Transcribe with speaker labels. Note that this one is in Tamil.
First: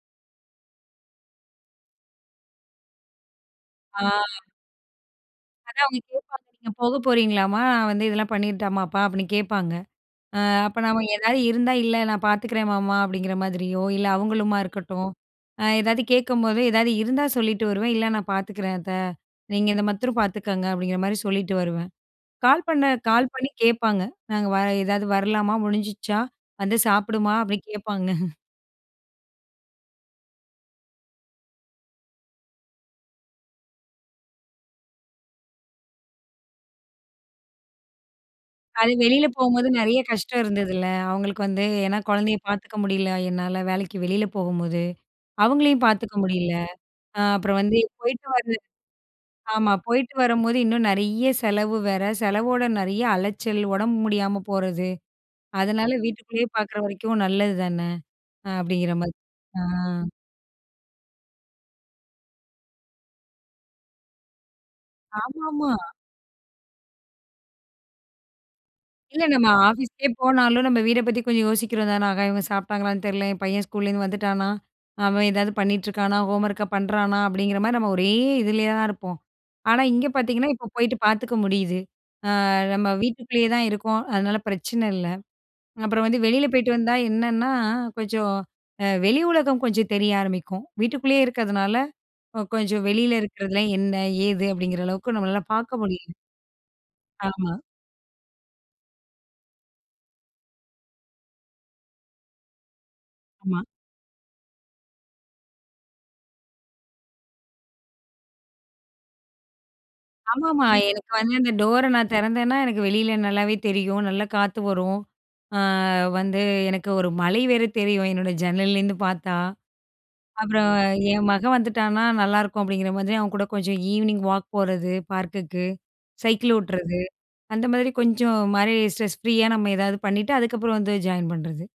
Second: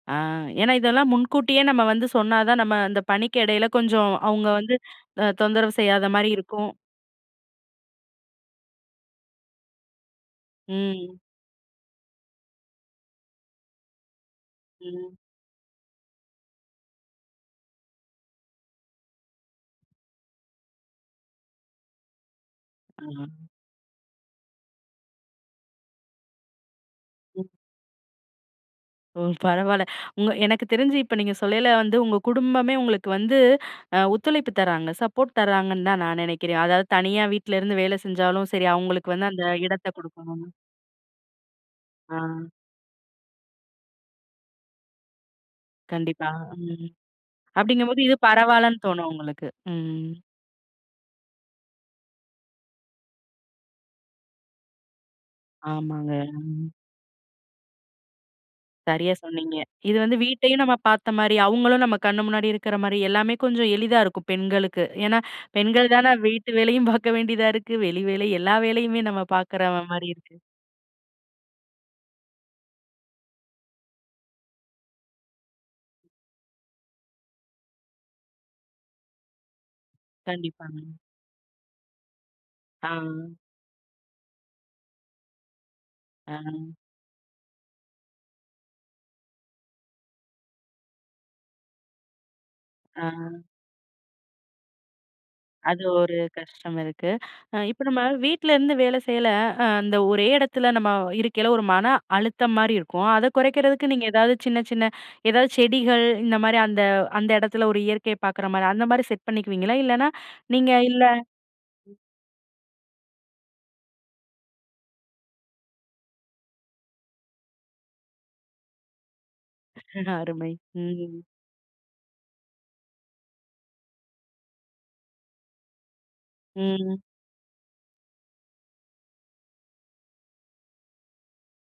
Speaker 1: ஆ. ஏன்னா இதெல்லாம் முன்கூட்டியே நம்ம வந்து சொன்னா தான் நம்ம அந்தப் பணிக்கு எடைல
Speaker 2: ஆ.
Speaker 1: கொஞ்சம் அவுங்க வந்து அ தொந்தரவு
Speaker 2: அதான் அவுங்க
Speaker 1: செய்யாத மாரி
Speaker 2: கேப்பாங்க, நீங்க
Speaker 1: இருக்கும்.
Speaker 2: போகப்போறீங்களாமா? நான் வந்து இதெல்லாம் பண்ணிரட்டாமாப்பா? அப்டின்னு கேப்பாங்க. அ, அப்ப நாம
Speaker 1: ம்.
Speaker 2: ஏதாவது இருந்தா, இல்ல நான் பாத்துக்கிறேன் மாமா அப்டிங்கிற மாதிரியோ, இல்ல அவுங்களுமா இருக்கட்டும்,
Speaker 1: ம்.
Speaker 2: அ ஏதாவது கேக்கும்போது ஏதாவது இருந்தா சொல்லிட்டு வருவேன், இல்ல நான் பாத்துக்கிறேன் அத்த. நீங்க இந்த மத்தரம் பாத்துக்கோங்க, அப்டிங்கிற மாரி சொல்லிட்டு வருவேன். கால் பண்ண, கால்
Speaker 1: ம்.
Speaker 2: பண்ணி கேப்பாங்க. நாங்க வர ஏதாவது வரலாமா? முடிஞ்சுருச்சா? வந்து சாப்பிடுமா?
Speaker 1: ம்.
Speaker 2: அப்டின்னு கேப்பாங்க.
Speaker 1: ஓ! பரவால்ல. உங்க எனக்கு தெரிஞ்சி இப்ப நீங்க சொல்லேல வந்து உங்க குடும்பமே உங்களுக்கு வந்து, அ ஒத்துழைப்பு தராங்க, சப்போர்ட் தராங்கன்னு தான் நான் நினைக்கிறேன். அதாவது தனியா வீட்ல இருந்து வேலை செஞ்சாலும் சரி,
Speaker 2: அது
Speaker 1: அவுங்களுக்கு
Speaker 2: வெளில
Speaker 1: வந்து அந்த
Speaker 2: போகும்போது
Speaker 1: இடத்த
Speaker 2: நெறைய கஷ்டம்
Speaker 1: குடுக்கணும்னு.
Speaker 2: இருந்தது இல்ல? அவுங்களுக்கு வந்து, ஏன்னா
Speaker 1: ஆ.
Speaker 2: குழந்தைய பாத்துக்க முடியல என்னால, வேலைக்கு வெளில போகும்போது. அவுங்களையும் பாத்துக்க
Speaker 1: கண்டிப்பா.
Speaker 2: முடியல.
Speaker 1: ம்.
Speaker 2: அ, அப்புறம் வந்து,
Speaker 1: அப்டிங்கும் போது இது
Speaker 2: போயிட்டு வரது
Speaker 1: பரவால்லன்னு தோணும் உங்களுக்கு.
Speaker 2: ஆமா,
Speaker 1: ம்.
Speaker 2: போயிட்டு வரும்போது இன்னும் நெறைய செலவு வேற, செலவோட நெறைய அலைச்சல், உடம்பு முடியாம போறது. அதனால
Speaker 1: ஆமாங்க.
Speaker 2: வீட்டுக்குள்ளே
Speaker 1: ம்.
Speaker 2: பாக்கிற வரைக்கும் நல்லது தானே? அ அப்டிங்கிற
Speaker 1: சரியா
Speaker 2: மாதிரி.
Speaker 1: சொன்னீங்க.
Speaker 2: ஆ.
Speaker 1: இது வந்து வீட்டையும் நம்ம பார்த்த மாரி, அவுங்களும் நம்ம கண் முன்னாடி இருக்கிற மாரி எல்லாமே கொஞ்சம் எளிதா இருக்கும் பெண்களுக்கு. ஏன்னா
Speaker 2: ஆமா. ஆமா.
Speaker 1: பெண்கள்தானே வீட்டு வேலையும் பாக்க வேண்டியதா இருக்கு, வெளி வேலை எல்லா வேலையுமே நம்ம
Speaker 2: இல்லங்க. நா
Speaker 1: பாக்கிற
Speaker 2: ஆபீஸ்க்கே
Speaker 1: மாரி இருக்கு.
Speaker 2: போனாலும் நம்ம வீடப் பத்தி கொஞ்சம் யோசிக்கிறோம் தானே? ஆஹா இவுங்க சாப்பிட்டாங்களான்னு தெரியல, என் பையன் ஸ்கூல இருந்து வந்துட்டானா? அவன் ஏதாவது பண்ணிட்டு இருக்கானா? ஹோம்வொர்க்க பண்றானா? அப்டிங்கிற மாரி நம்ம ஒரே இதுல தான் இருப்போம். ஆனா இங்க பாத்தீங்கன்னா, இப்போ
Speaker 1: கண்டிப்பாங்க.
Speaker 2: போயிட்டு பாத்துக்க முடியுது. அ, நம்ம
Speaker 1: ஆ.
Speaker 2: வீட்டுக்குள்ளே தான் இருக்கோம், அதனால பிரச்சனை இல்ல. அப்பறம் வந்து
Speaker 1: ஆ.
Speaker 2: வெளில போயிட்டு வந்தா என்னன்னா, கொஞ்சம் அ வெளி உலகம் கொஞ்சம் தெரிய ஆரம்பிக்கும். வீட்டுக்குள்ளே இருக்கிறதுனால, ஒ கொஞ்சம்
Speaker 1: ஆ.
Speaker 2: வெளில இருக்கிறதுலாம் என்ன, ஏது அப்டிங்கிற அளவுக்கு நம்மளால பாக்க
Speaker 1: அது
Speaker 2: முடியல.
Speaker 1: ஒரு கஷ்டம் இருக்கு.
Speaker 2: ஆமா.
Speaker 1: அ இப்ப நம்ம வீட்ல இருந்து வேலை செய்யல, அ அந்த ஒரே இடத்துல நம்ம வ் இருக்கையில ஒரு மன அழுத்தம் மாரி இருக்கும். அத
Speaker 2: ஆமா.
Speaker 1: குறைக்கிறதுக்கு நீங்க ஏதாவது சின்ன சின்ன ஏதாவது செடிகள் இந்த மாரி அந்த, அந்த எடத்துல ஒரு இயற்கைய பாக்குற மாரி, அந்த மாரி செட் பண்ணிக்குவீங்களா? இல்லைன்னா
Speaker 2: ஆமா. ஆமா.
Speaker 1: நீங்க இல்ல,
Speaker 2: எனக்கு வந்து இந்த டோர
Speaker 1: ம்.
Speaker 2: நான் திறந்தேன்னா எனக்கு வெளில நல்லாவே தெரியும். நல்லா காத்து வரும். அ, வந்து எனக்கு ஒரு மலை வேற தெரியும், என்னோட ஜன்னல்ல இருந்து பார்த்தா.
Speaker 1: அருமை!
Speaker 2: அப்புறம்
Speaker 1: ம்.
Speaker 2: என் மகன் வந்துட்டான்னா, நல்லா இருக்கும் அப்டிங்கிற மாரி, அவன் கூட கொஞ்சம் ஈவினிங் வாக் போறது பார்க்குக்கு, சைக்கிள் ஓட்டுறது,
Speaker 1: ம்.
Speaker 2: அந்த மாதிரி கொஞ்சம் மாரி ஸ்ட்ரெஸ் ஃப்ரீயா நம்ம ஏதாவது பண்ணிட்டு, அதுக்கப்புறம் வந்து ஜாயின் பண்றது.